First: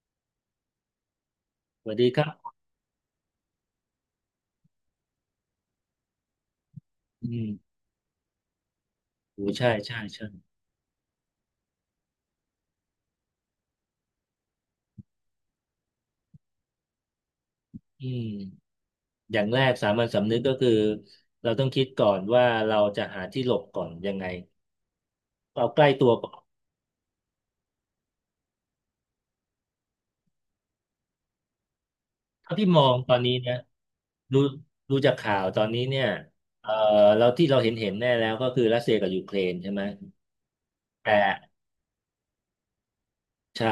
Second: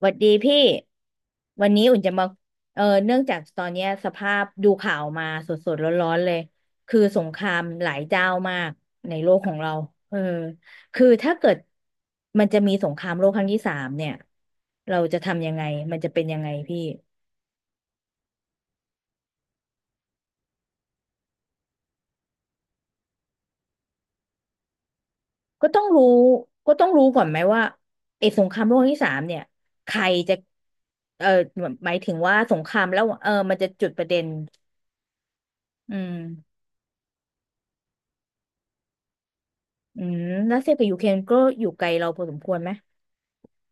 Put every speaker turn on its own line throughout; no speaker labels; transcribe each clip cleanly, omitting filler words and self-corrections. หวัดดีพี่วันนี้
สวั
อุ่
ส
น
ดี
จะ
ค
มา
รับ
อเนื่องจากตอนเนี้ยสภาพดูข่าวมาสดๆร้อนๆเลย คือส
อื
งคราม
ม
หลายเจ้ามากในโลก
โอ้
ของ
ใช่
เรา
ใช่
เออ
ใช่
คือถ้าเกิดมันจะมีสงครามโลกครั้งที่สามเนี่ยเราจะทำยังไงมันจะเป็นยังไงพี่
อืมอย่างแรกสามัญสำนึกก็คือเราต้องคิดก่อนว่าเราจะหาที่หลบก่อนยังไงเอา
ก็ต้
ใก
อง
ล้
รู้
ตัวก่อน
ก็ต้องรู้ก่อนไหมว่าไอ้สงครามโลกครั้งที่สามเนี่ยใครจะเออหมายถึงว่าส
เท่า
ง
ที่
ครา
มอ
ม
ง
แล้ว
ตอนนี้
มั
นะ
นจะจุดประเด็น
ดูดูจากข่าวตอนนี้
อื
เนี่ย
ม
เอ่อเราที่เราเห็นเห็นแน่แล้วก็คือรัสเซียกับยูเครนใช่ไหม
อืมรัสเซียกับยูเคร
แต่
นก็อยู่ไกลเราพอสมควรไหม
ใช่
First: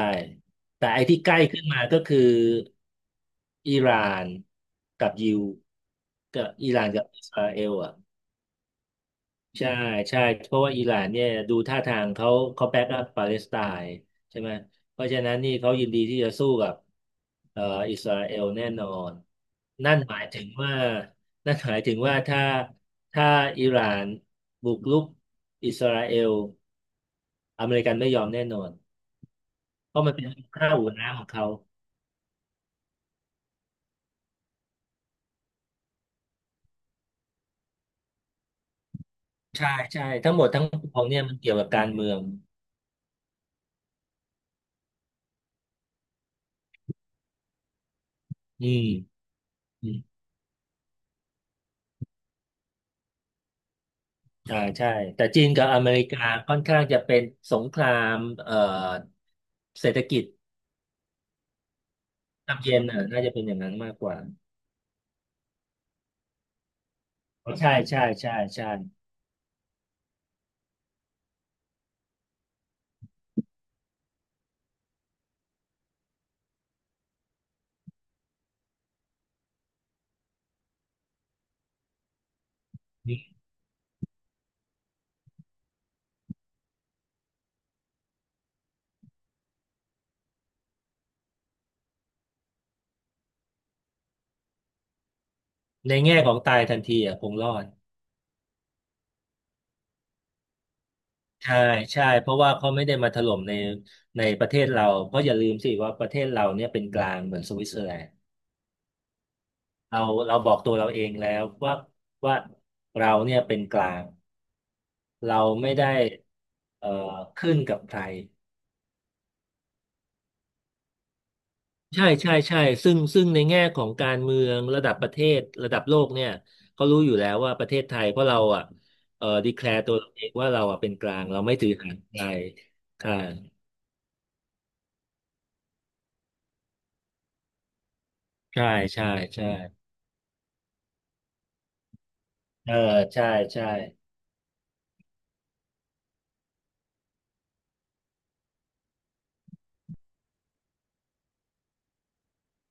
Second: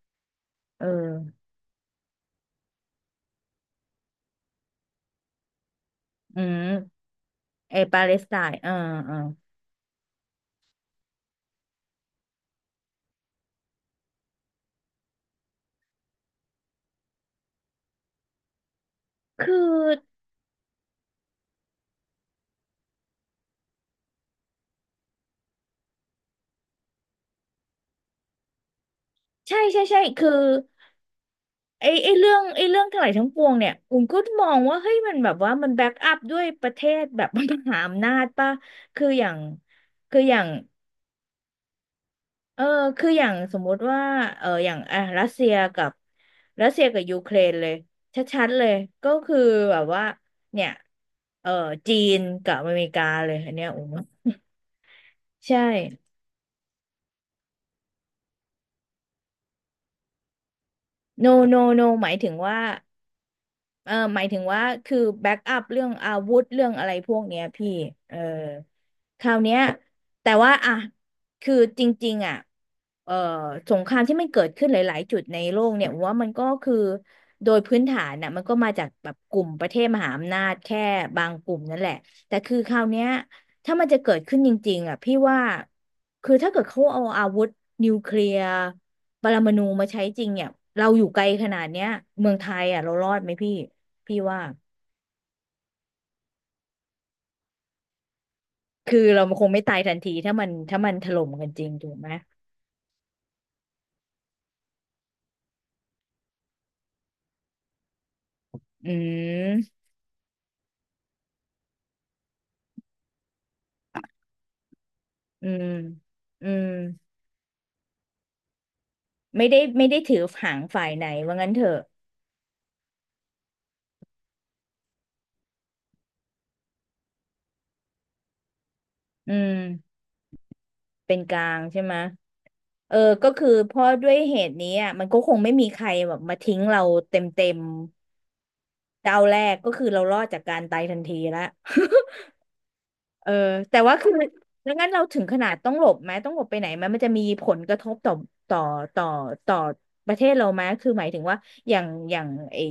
เออ
แต่ไอ้ที่ใกล้ขึ้นมาก็คืออิหร่านกับยิว
อื
กับอิหร่านกั
ม
บอิสราเอล
ไอ
อ่ะ
ปาเลสไตน์เออ
ใช่ใช่เพราะว่าอิหร่านเนี่ยดูท่าทางเขาเขาแบ็กอัพปาเลสไตน์ใช่ไหมเพราะฉะนั้นนี่เขายินดีที่จะสู้กับเอ่ออิสราเอลแน่นอน
คื
นั่นห
อ
มายถึงว่านั่นหมายถึงว่าถ้าถ้าอิหร่านบุกรุกอิสราเอลอเมริกันไม่ยอมแน่นอน
ใช่ใช่
เพ
ใช่
ราะมันเป็น
คือ
ข้าวหัวน้ำของเขา
ไอไอเรื่องไอเรื่องทั้งหลายทั้งปวงเนี่ยอุ้มก็มองว่าเฮ้ยมันแบบว่ามันแบ็กอัพด้วยประเทศแบบ มหาอำนาจป่ะคืออย่าง
ใช่ใช่
คืออ
ทั้งห
ย่า
ม
ง
ดทั้งปวงเนี่ยมันเกี่ยวกับการเมือง
เออคืออย่างสมมุติว่าอย่างอ่ะรัสเซียกับยูเครนเลยชัดๆเล
อ
ยก็
ื
คือแบบว่า
ม
เนี่ยเออจีนกับอเมริกาเลยอันเนี้ยอุ้ม
อ่าใช่แต่จีน
ใช่
กับอเมริกาค่อนข้างจะเป็นสงครามเอ่อเศรษฐกิจ
no no no หมายถึงว่า
นำเย็นอ่ะน่าจะเป็นอย่างนั้นมากกว่า
หมายถึงว่าคือแบ็กอัพเรื่องอาวุธเรื่องอะไรพวกเนี้ย
อ๋อ
พี่
ใช่ใช่
อ
ใช่ใช่
คราวเนี้ยแต่ว่าอ่ะคือจริงๆอ่ะเออสงครามที่มันเกิดขึ้นหลายๆจุดในโลกเนี่ยผมว่ามันก็คือโดยพื้นฐานน่ะมันก็มาจากแบบกลุ่มประเทศมหาอำนาจแค่บางกลุ่มนั่นแหละแต่คือคราวเนี้ยถ้ามันจะเกิดขึ้นจริงๆอ่ะพี่ว่าคือถ้าเกิดเขาเอาอาวุธนิวเคลียร์ปรมาณูมาใช้จริงเนี่ยเราอยู่ไกลขนาดเนี้ยเมืองไทยอ่ะเรารอดไหมพี่ พี่ว่า
ในแง่ของตายทันทีอ่ะคงรอด
คือเราคงไม่ตายทันทีถ้ามันถล่มกัน
ใช่
จริงถูก
ใช่
ไหม
เพราะว่าเขาไม่ได้มาถล่มในประเทศเราเพราะอย่าลืมสิว่าประเทศเราเนี่ยเป็นกลางเหมือนสวิตเซอร์แลนด์
อืม
เราเราบอกตัวเราเองแล้วว่าเราเนี่ยเป็นกลางเรา
อืม
ไม่ได้
อืม
เอ่อขึ้นกับใคร
ไม่ได้ไม่ได้ถือหางฝ่ายไหนว่างั้นเถอะ
ใช่ใช่ใช่ซึ่งในแง่ของการเมืองระดับประเทศระดับโลกเนี่ยเขารู้อยู่แล้วว่าประเทศไทยเพราะเราอ่ะ
อื
ดี
ม
แคลร์ตัวเราเองว่าเราอ่ะเป็นก
เป็
ลา
น
ง
ก
เรา
ลา
ไม่
ง
ถือ
ใช่ไห
หา
ม
งใคร
เออ
ใช่
ก็คือเพราะด้วยเหตุนี้อ่ะมันก็คงไม่มีใครแบบมาทิ้งเราเต็มเต็ม
ใช่ใช่
เจ้าแร
ใช่
กก็คือเรารอดจากการตายทันทีละ
เออใช่
เออ
ใช่
แต่ว่าคือแล้วงั้นเราถึงขนาดต้องหลบไหมต้องหลบไปไหนไหมมันจะมีผลกระทบต่อต่อต่อต่อประเทศเราไหมคือหมายถึงว่าอย่างอย่างไอ้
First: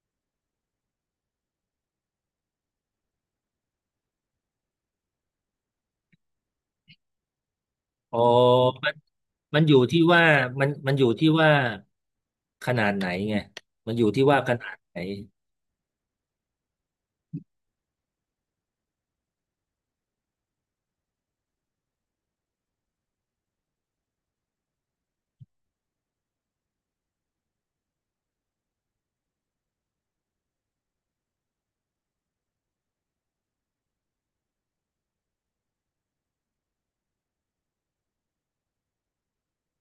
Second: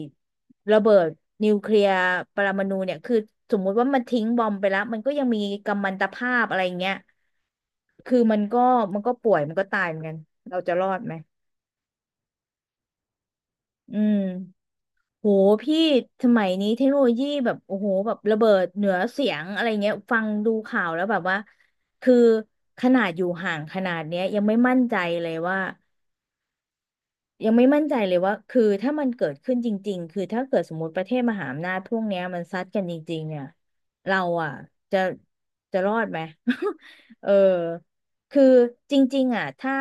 ระเบิดนิวเคลียร์ปรมาณูเนี่ยคือสมมุติว่ามันทิ้งบอมไปแล้วมันก็ยังมีกัมมันตภาพอะไรอย่างเงี้ยคื
อ๋
อ
อ
มันก็
มัน
มันก็ป่วยมัน
มัน
ก็
อยู่
ตายเหมือ
ที่
นกัน
ว่า
เรา
มัน
จะรอ
มัน
ด
อยู่
ไหม
ที่ว่าขนาดไหนไงมัน
อื
อยู่
ม
ที่ว่าขนาดไหน
โหพี่สมัยนี้เทคโนโลยีแบบโอ้โหแบบระเบิดเหนือเสียงอะไรเงี้ยฟังดูข่าวแล้วแบบว่าคือขนาดอยู่ห่างขนาดเนี้ยยังไม่มั่นใจเลยว่า ยังไม่มั่นใจเลยว่า คือถ้ามันเกิดขึ้นจริงๆ คือถ้าเกิดสมมติประเทศมหาอำนาจพวกเนี้ยมันซัดกันจริงๆเนี่ยเราอ่ะจะจะรอดไหม เออคือจริงๆอ่ะถ้า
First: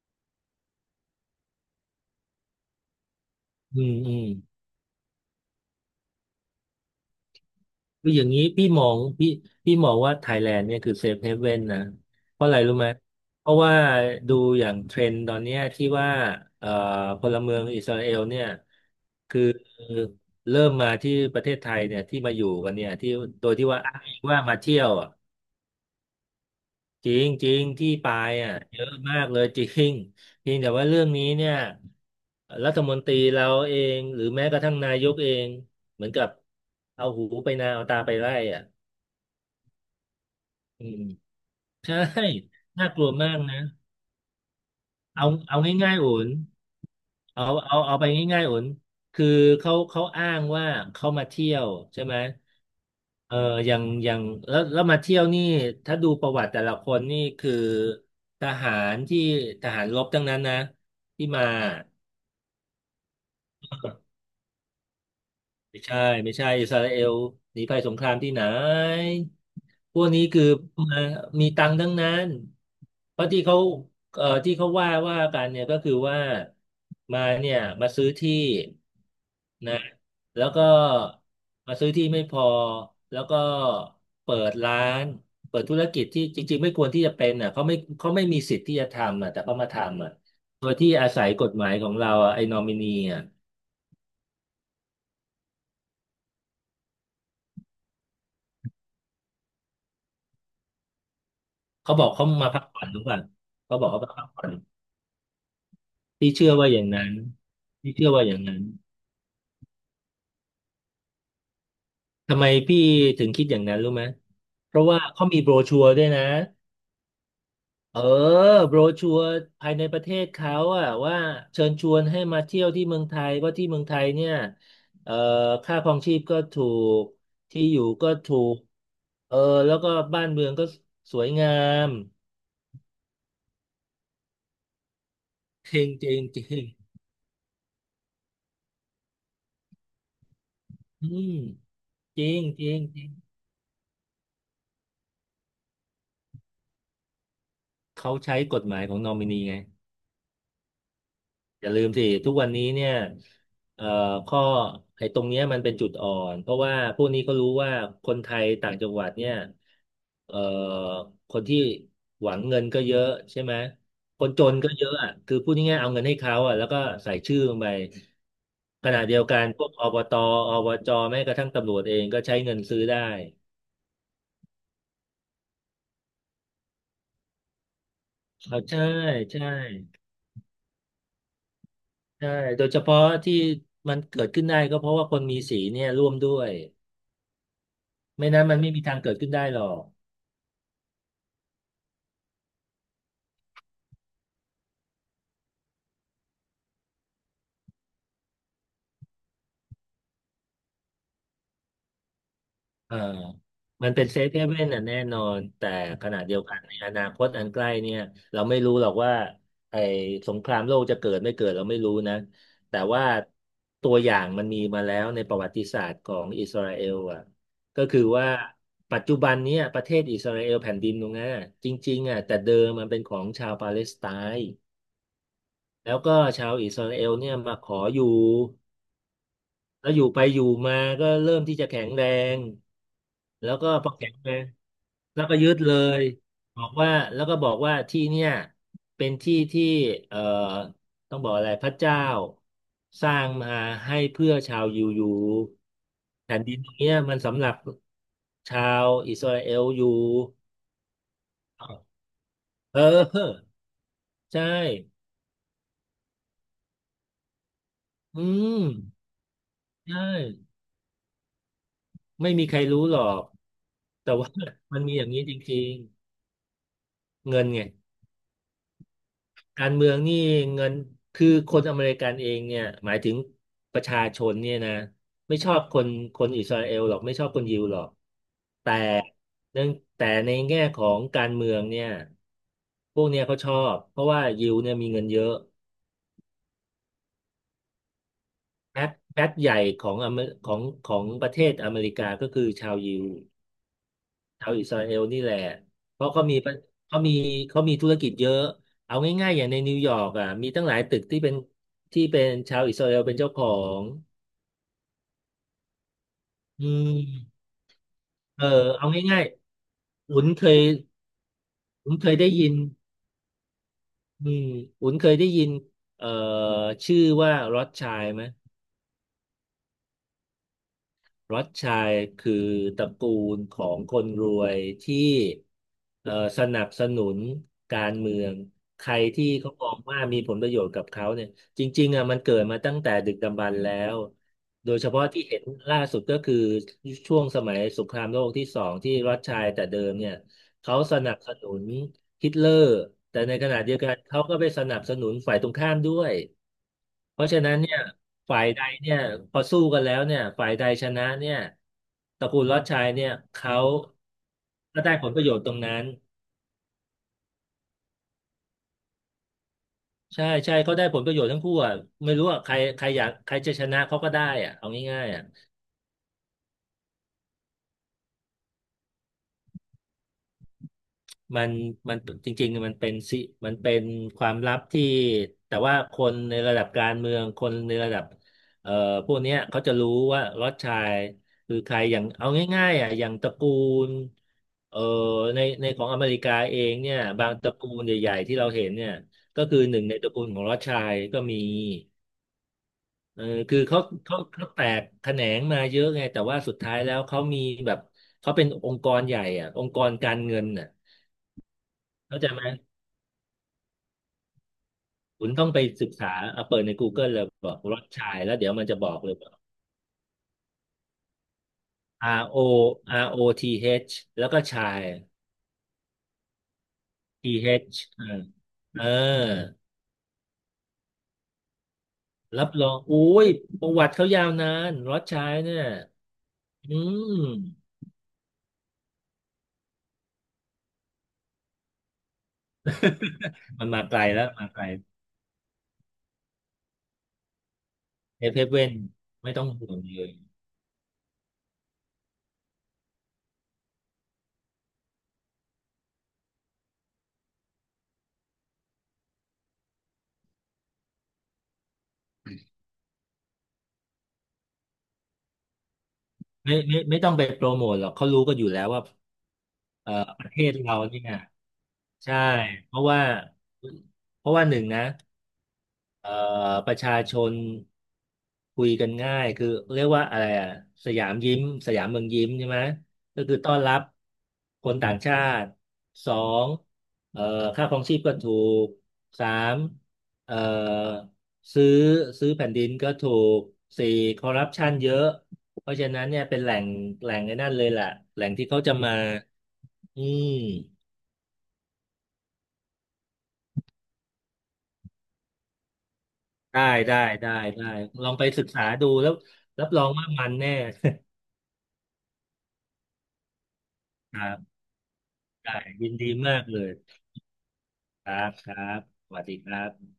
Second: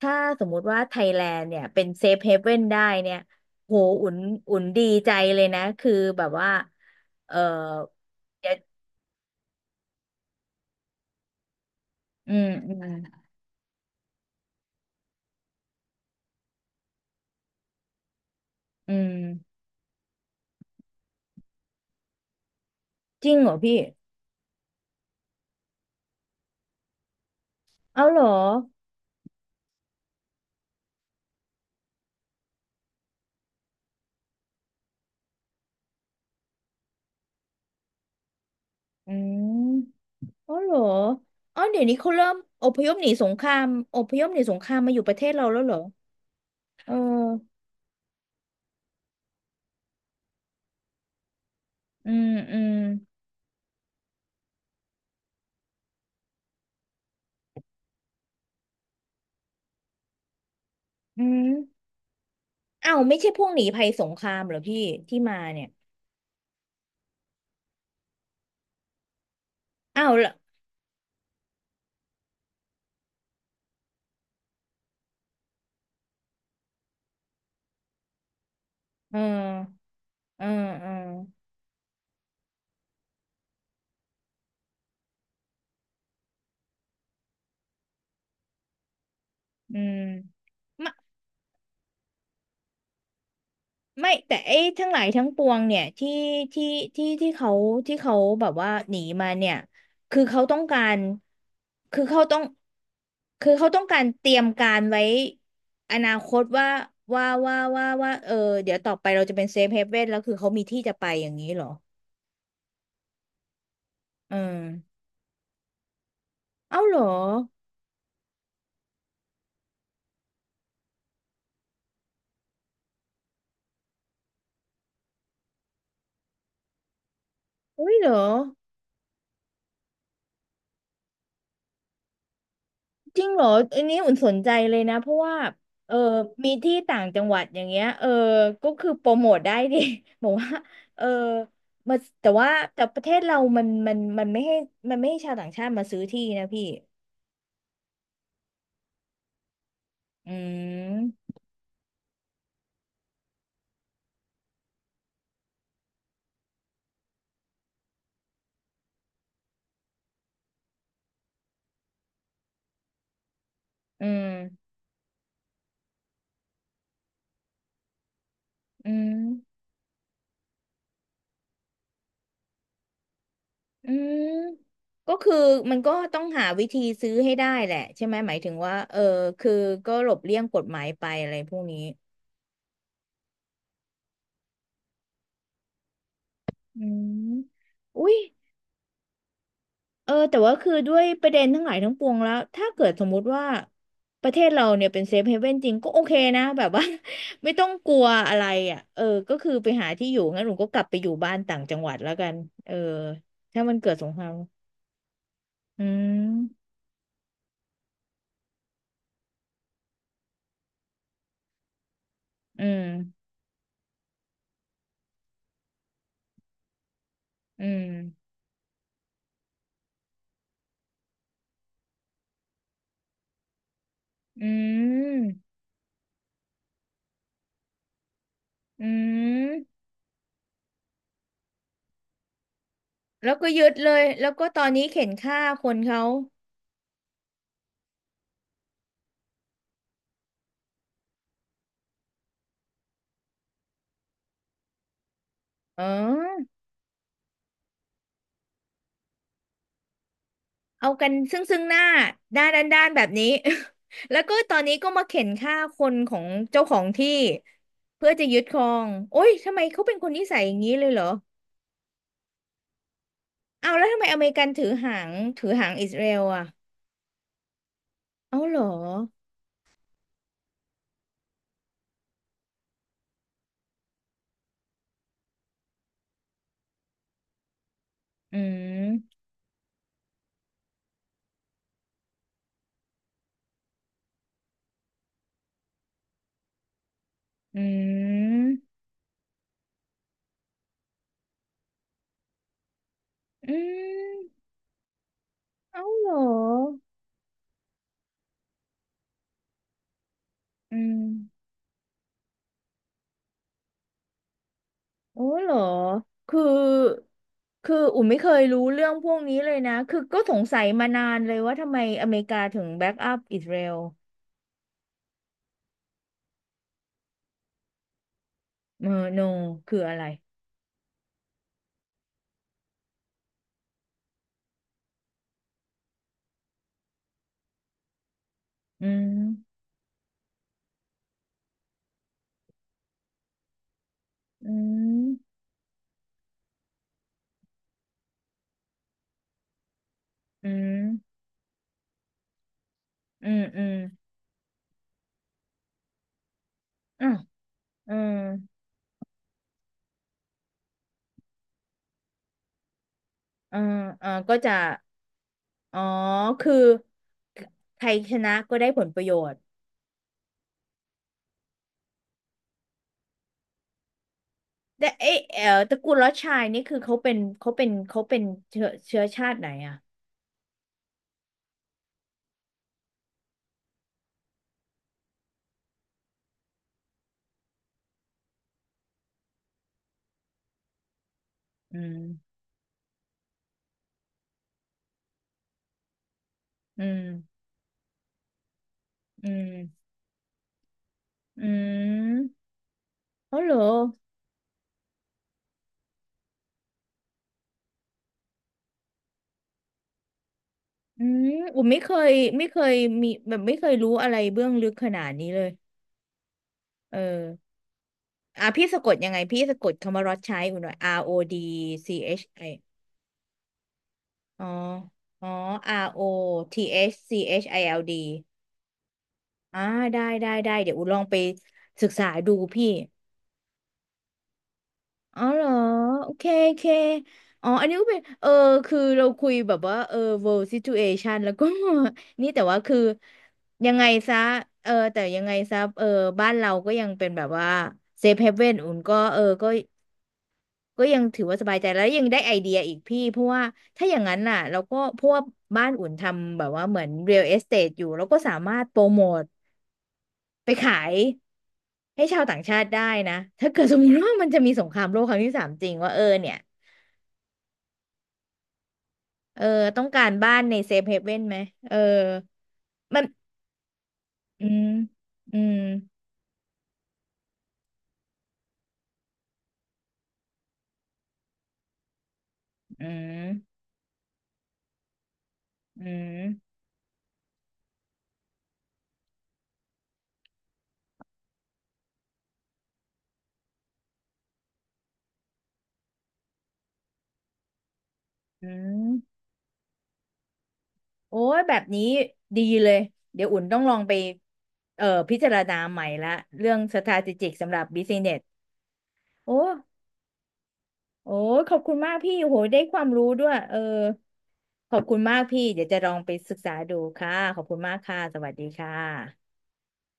ถ้าสมมุติว่าไทยแลนด์เนี่ยเป็นเซฟเฮเว่นได้เนี่ย โห
อืม
อุ่
อื
น
ม
อุ่นดีใจเลยนะ คือแบบว่า เออ
คืออย่างนี้
จ
พี่มองว่าไทยแลนด์เนี่ยคือเซฟเฮเว่นนะ
อื
เพ
ม
ราะอะไร
อื
รู้
ม
ไหมเพราะว่าดูอย่างเทรนด์ตอนเนี้ยที่ว่าเอ่อพลเมืองอิสราเอลเนี่ย
อืม
คือเริ่มมาที่ประเทศไทยเนี่ยที่มาอยู่กันเนี่ยที่
จริง
โด
เหร
ย
อ
ที่
พี่
ว่าอ้างอิงว่ามาเที่ยวอ่ะจริงจริงที่
เอา
ปา
เหรอ
ยอ่ะเยอะมากเลยจริงเพียงแต่ว่าเรื่องนี้เนี่ยรัฐมนตรีเราเองหรือแม้กระทั่งนายกเองเหมือนกับเอาหูไปนาเอาตาไปไล่อ่ะ
อืม อ๋อเหรอ
อืม
อ๋อเดี๋ยวนี้
ใช่
เขาเริ่มอพ
น่า
ยพ
ก
ห
ลั
นี
ว
ส
มา
ง
ก
ครา
นะ
มอพยพหนีสงครามมาอยู่ประเท
เอา
ศเรา
เอา
แล้วเหรอ
ง่ายๆโอน
เอ
เอา
อ
เอาเอาไปง่ายๆโอนคือเขาอ้างว่าเขามาเที่ยวใช่
อื
ไหม
มอืม
เอออย่างแล้วมาเที่ยวนี่ถ้าดูประวัติแต่ละคนนี่คือทหารที่ทหารรบทั้งนั้นนะ
อื
ที่มา
มอ้าวไม่ใช่พวกหนีภัยสงครามเหรอพี่ที่มาเนี่ย
ไม่ใช่ไม่ใช่อิสราเอลหนีภัยสงครามที่ไหนพว
อ้า
ก
ว
นี้
ละ
คือมามีตังค์ทั้งนั้นเพราะที่เขาที่เขาว่ากันเนี่ยก็คือว่ามาเนี่ยมาซื้อที่
เอ
นะ
อเอ
แล้
อ
วก็
เออ
มาซื้อที่ไม่พอแล้วก็เปิดร้านเปิดธุรกิจที่จริงๆไม่ควรที่จะเป็นอ่ะเขาไม่เขาไม่มีสิทธิ์ที่จะทำอ่ะแต่เขามา
อื
ทำอ่ะ
ม
โดยที่อาศัยกฎหมายของเราอ่ะไอ้นอมินีอ่ะ
ไม่แต่ไอ้ทั้งหลายทั้งปวงเนี่ยที่ที่ที่เขาที่เขาแบบว่าหนีมาเนี่ยคือเขาต้องการ
เขา
คื
บ
อ
อก
เขา
เขา
ต้อง
มาพักผ่อนรือป่
คือเขา
เขา
ต้อ
บอ
ง
ก
กา
เขา
ร
มาพั
เต
ก
รีย
ผ่อ
ม
น
การไว้อนาค
พี่
ต
เชื่อ
ว่า
ว่าอย่างนั้น
ว่าว่าว่า
พี่เชื่อ
ว่า
ว่า
เอ
อ
อ
ย่างนั้น
เดี๋ยวต่อไปเราจะเป็นเซฟเฮเว่นแล้วคือเขามีที่จะไปอย่างนี้เหรอ
ทำไมพี่ถึงคิดอย่างนั้นรู้ไหม
อืม
เพราะว่าเขามีโบรชัวร์ด้วยนะ
เอ้าเหรอ
เออโบรชัวร์ภายในประเทศเขาอะว่าเชิญชวนให้มาเที่ยวที่เมืองไทยเพราะที่เมืองไทยเนี่ยเอ่อค่าครองชีพก็ถูกที่อยู่
อุ้ยเหร
ก็
อ
ถูกเออแล้วก็บ้านเมืองก็สวยงาม
จริงเหรออันนี้อุ่นสนใจเลยนะเพราะว่า
จริง
เออ
จริงจ
มี
ริง
ที่ต่างจังหวัดอย่างเงี้ยก็คือโปรโมทได้ดิ บอกว่าเออ
อืม
มา
จริ
แต่
ง
ว่า
จร
แต่ประ
ิ
เท
ง
ศเรามันไม่ให้มันไม่ให้ชาวต่างชาติมาซื้อที่นะพี่
เขาใช้กฎหมายของนอมินีไง
อืม
อย่าลืมสิทุกวันนี้เนี่ยเอ่อข้อไอ้ตรงเนี้ยมันเป็นจุดอ่อนเพราะว่าพวกนี้ก็รู้ว่าคนไทยต่างจังหวัดเนี่ยเอ่อคนที่หวังเงินก็เยอะใช่ไหม
อื
คนจนก็
ม
เยอะอ่ะคือพูดง่ายๆเอาเงินให้เขาอ่ะแล้วก็ใส่ชื่อลงไปข
อื
ณะ
ม
เดียวกันพวกอบตอบจแม้กระทั่งตำรวจเองก็ใช้เงินซื้อได้
อืมก็คือมันก็ต้องหาวิธีซื้อให้ได้แหละใช่ไหมหมายถึง
เอา
ว่า
ใช่ใช่
คือก็หลบเลี่ยงกฎหมายไปอะไรพวกนี้
ใช่โดยเฉพาะที่มันเกิดขึ้นได้ก็เพราะว่าคนมีสีเนี่ยร่วมด้วย
อืมอุ้ย
ไม่นั้นมันไม่มีทางเกิดขึ้นได้หรอก
แต่ว่าคือด้วยประเด็นทั้งหลายทั้งปวงแล้วถ้าเกิดสมมุติว่าประเทศเราเนี่ยเป็นเซฟเฮเว่นจริงก็โอเคนะแบบว่า ไม่ต้องกลัวอะไรอ่ะก็คือไปหาที่อยู่งั้นหนูก็กลับไปอยู่บ้านต่างจังหวัดแล้วกันเออ
เออ
ถ้ามัน
มั
เกิ
น
ด
เป็
ส
น
ง
เซ
ครา
ฟ
ม
เฮเว่นน่ะแน่นอนแต่
อื
ขณะเดียวกัน
ม
ในอนาคตอันใกล้เนี่ยเราไม่รู้หรอกว่าไอ้สงครามโลกจะเกิดไม่เกิดเราไม่รู้นะ
อื
แต่
ม
ว่าตัวอย่างมันมีมาแล้วในประวัติศาสตร์ของอิสราเอลอ่ะ
อื
ก็
ม
คือว่าปัจจุบันเนี้ยประเทศอิสราเอลแผ่นดินตรงนั้นอะจริงๆอ่ะแต่เดิมมันเป็นของชาวปาเลสไต
อื
น์
ม
แล้วก็ชาวอิสราเอลเนี่ยมาขออยู่
อืม
แล้วอยู่ไปอยู่มาก็เริ่มที่จะแข็งแรง
แล้วก็
แล้ว
ยึ
ก็
ด
พ
เล
อ
ย
แข็ง
แล้
แร
วก็
ง
ตอนนี้เข็น
แล้วก็
ฆ่า
ยึด
ค
เล
นเขา
ยบอกว่าแล้วก็บอกว่าที่เนี่ยเป็นที่ที่เอ่อต้องบอกอะไรพระเจ้าสร้างมาให้เพื่อชาวยิวอยู่
เอ๋
แผ่น
อ
ดินตรงเนี้ยมันสำหรับชาวอิสราเอลอยู่
เอากันซึ่งซึ่งหน้าด้านแบบ
เอ
นี้
อ
แล้วก็
ใช่
ตอนนี้ก็มาเข็นฆ่าคนของเจ้าของที่เพื่อ
อื
จะยึดคร
ม
องโอ้ยทำไมเขาเป็น
ใช่
คนนิสัยอย่างนี้เลยเหรอ
ไม่มีใครรู้หรอก
เอาแล้วทำไม
แต่
อเม
ว่า
ริกันถือ
มันมี
หา
อย่าง
ง
นี้จ
ถือ
ริ
หาง
ง
อิสราเอลอ่ะ
ๆเงินไง
เอาเหรอ
การเมืองนี่เงินคือคนอเมริกันเองเนี่ยหมายถึงประชาชนเนี่ยนะไม่ชอบคนอิสราเอลหรอกไม่ชอบคนยิวหรอก
อื
แต่
ม
เนื่องแต่ในแง่ของการเมืองเนี่ยพวกเนี้ยเขาชอบเพราะว่ายิวเนี่ยมีเงินเยอะ
อืม
แพ็คใหญ่ของอเมของประเทศอเมริกาก็คือชาวยิว
อืม
ชาวอิสราเอลนี่แหละ
เอา
เพ
เหร
ราะ
อ
เขามีเขามีธุรกิจเยอะ เอาง่ายๆอย่างในนิวยอร์กอ่ะมีตั้งห
อื
ลายตึกที่เป็น
ม
ที่เป็นชาวอิสราเอลเป็นเจ้าของ
โอ้เหรอคือ
อืม
คืออุ่นไม่เคย
เออ
รู้เรื่
เอา
องพวก
ง่าย
นี้เลยนะคือ
ๆ
ก็สงสัยมานานเลยว่าทำไม
อุ่น
อ
เค
เม
ย
ริ
ได้
กา
ยิน
ถึงแบ็กอัพอิสราเอล
อืมอุ่นเคยได้ยินเอ่อชื่อว่ารอ h ชัยไหม
เออโนคืออะไร
รสชัยคือตระกูลของคนรวยที่เอ่อสนับสนุนการเมืองใค
อื
ร
ม
ที่เขามองว่ามีผลประโยชน์กับเขาเนี่ยจริงๆอ่ะมันเกิดมาตั้งแต่ดึกดำบรรพ์แล้ว
อื
โดยเฉพาะ
ม
ที่เห็นล่าสุดก็คือช่วงสมัยสงครามโลกที่สองที่รัสชัยแต่เดิมเนี่ย
อื
เขาสนับ
ม
สนุนฮิตเลอร์แต่
อื
ใน
ม
ขณะ
อื
เดี
ม
ยวกันเขาก็ไปสนับสนุนฝ่ายตรงข้ามด้วย
อ่ะ
เพราะฉะนั้นเนี่ย
เออ
ฝ่ายใดเนี่ยพอสู้กันแล้วเนี่ยฝ่ายใดชนะเนี่ยตระกูลลอดชายเนี่ยเขา
เออเออก็จะ
ก็ได้ผลประโยชน์ตรง
อ๋อ
นั้น
คือใครชนะก็ได้ผลประโยชน์
ใช่ใช่เขาได้ผลประโยชน์ทั้งคู่อ่ะไม่รู้อ่ะใครใครอยากใครจะชนะเขาก็ได้อ่ะเอา
แต่
ง่ายๆ
เอ๊ะ
อ่ะ
เออตระกูลลอดชายนี่คือเขาเป็นเชื้อชาติไหนอ่ะ
มันมันจริงๆมันเป็นความลับที่แต่ว่าคนในระดับการเมืองคนในระดับเอ่อพวกเนี้ยเขาจะรู้ว่าล็อตชายคือใค
อื
รอย่างเอา
ม
ง่ายๆอ่ะอย่างตระกูลเอ่อในของอเมริกาเอง
อื
เนี่ย
ม
บางตระกูลใหญ่ๆที่เราเห็นเนี่ย
อื
ก็คือห
ม
นึ่งในตระกูลของล็อตชายก็มี
อืม
เออ
เขาเหร
คื
อ
อเขาแตกแขนงมาเยอะไงแต่ว่าสุดท้ายแล้วเขามีแบบเขาเป็นองค์กรใหญ่อ่ะองค์กรการเงินน่ะ
อืมอุมไม่เคย
เข้าใจไหม
ไม่เคยมีแบบไม่เคยรู้อะไรเบื้องลึกขนาดนี้
คุณ
เล
ต้อ
ย
งไปศึกษาเอาเปิดใน
เอ
Google เล
อ
ยบอกรสชายแล้ว
อ่ะ
เดี๋ยวมั
พี่
นจะ
สะก
บ
ด
อก
ยั
เล
ง
ย
ไง
บอก
พี่สะกดคำว่ารอดชัยอุ่นหน่อย R O D C H
R
I อชไอ
O R O T H แล้วก็
อ๋อ
ชาย
อ๋อ R O T H C
T
H I
H
L D
เอ
อชซีเอ
ช
ชไอแอลดี
เออเออ
อ่าได้ได้ได้เดี๋ยวอุ่นลองไปศึกษาดู
รับร
พี่
องอุ้ยประวัติเขายาวนานรส
อ๋
ชา
อ
ย
เหรอ
เนี่ย
โอเคโอเค
อื
อ๋ออัน
ม
นี้ก็เป็นเออคือเราคุยแบบว่าเออ world situation แล้วก็ นี่แต่ว่าคือ
มัน
ยัง
มา
ไง
ไกล
ซะ
แล้วมาไกล
เออแต่ยังไงซะเออบ้านเราก็ยังเป็นแบบว่า safe
เอฟเอฟ
haven
เว่
อุ่
น
นก็เออ
ไม่ต้อ
ก็
งห่วงเลย
ก็ยังถือว่าสบายใจแล้วยังได้ไอเดียอีกพี่เพราะว่าถ้าอย่างนั้นน่ะเราก็พวกบ้านอุ่นทำแบบว่าเหมือน real estate อยู่เราก็สามารถโปรโมทไปขายให้ชาวต่างชาติได้นะถ้าเกิดสมมติว่ามันจะมีสงครามโลกครั้งที่สามจริงว่าเออเนี่ย
ไม่ไม่ต้องไปโปรโมทหรอกเขารู้กันอยู่แล้วว่า
เออต้องการ
ประ
บ้า
เท
น
ศ
ในเซ
เรา
ฟเฮ
เนี่ย
เว่นไหมเออ
ใช่เพราะ
มั
ว่า
น
เพราะ
อื
ว่าหนึ่
ม
งนะ
อืม
เอ่อประชาชนคุยกันง่ายคือเรียกว่าอะไรอ่ะสยามยิ้มสยามเมืองยิ้มใช่ไหม
อื
ก็
ม
คือต้อนรับคนต่างชาติ
อื
สอง
ม
เอ่อค่าครองชีพก็ถูกสามเอ่อซื้อซื้อแผ่นดินก็ถูกสี่คอร์รัปชันเยอะเพราะฉะนั้นเนี่ยเป็นแหล่งไอ้นั่นเลยแหละแหล่งที่
อื
เขาจะมา
ม
อืม
โอ้ยแบบนี้ดีเลยเดี๋ยวอุ่นต้องลองไปพิจารณาใหม่ละเรื่อง
ได้ได้ได้
strategic สำหรับ
ได้ลอง
business
ไปศึกษาดูแล้ว
โอ้
รับรองว่ามันแน่
โอ้ ขอบคุณมากพี่โหได้ความรู้ด้วยเออ
ครับ
ขอบคุณมากพี่
ได้
เดี๋ยวจะล
ยิ
อ
น
งไป
ดี
ศึ
มา
ก
ก
ษา
เลย
ดูค่ะ ขอบคุณมากค่ะ
ครั
สวัส
บ
ดี
ครั
ค่
บสวัส
ะ
ดีครับ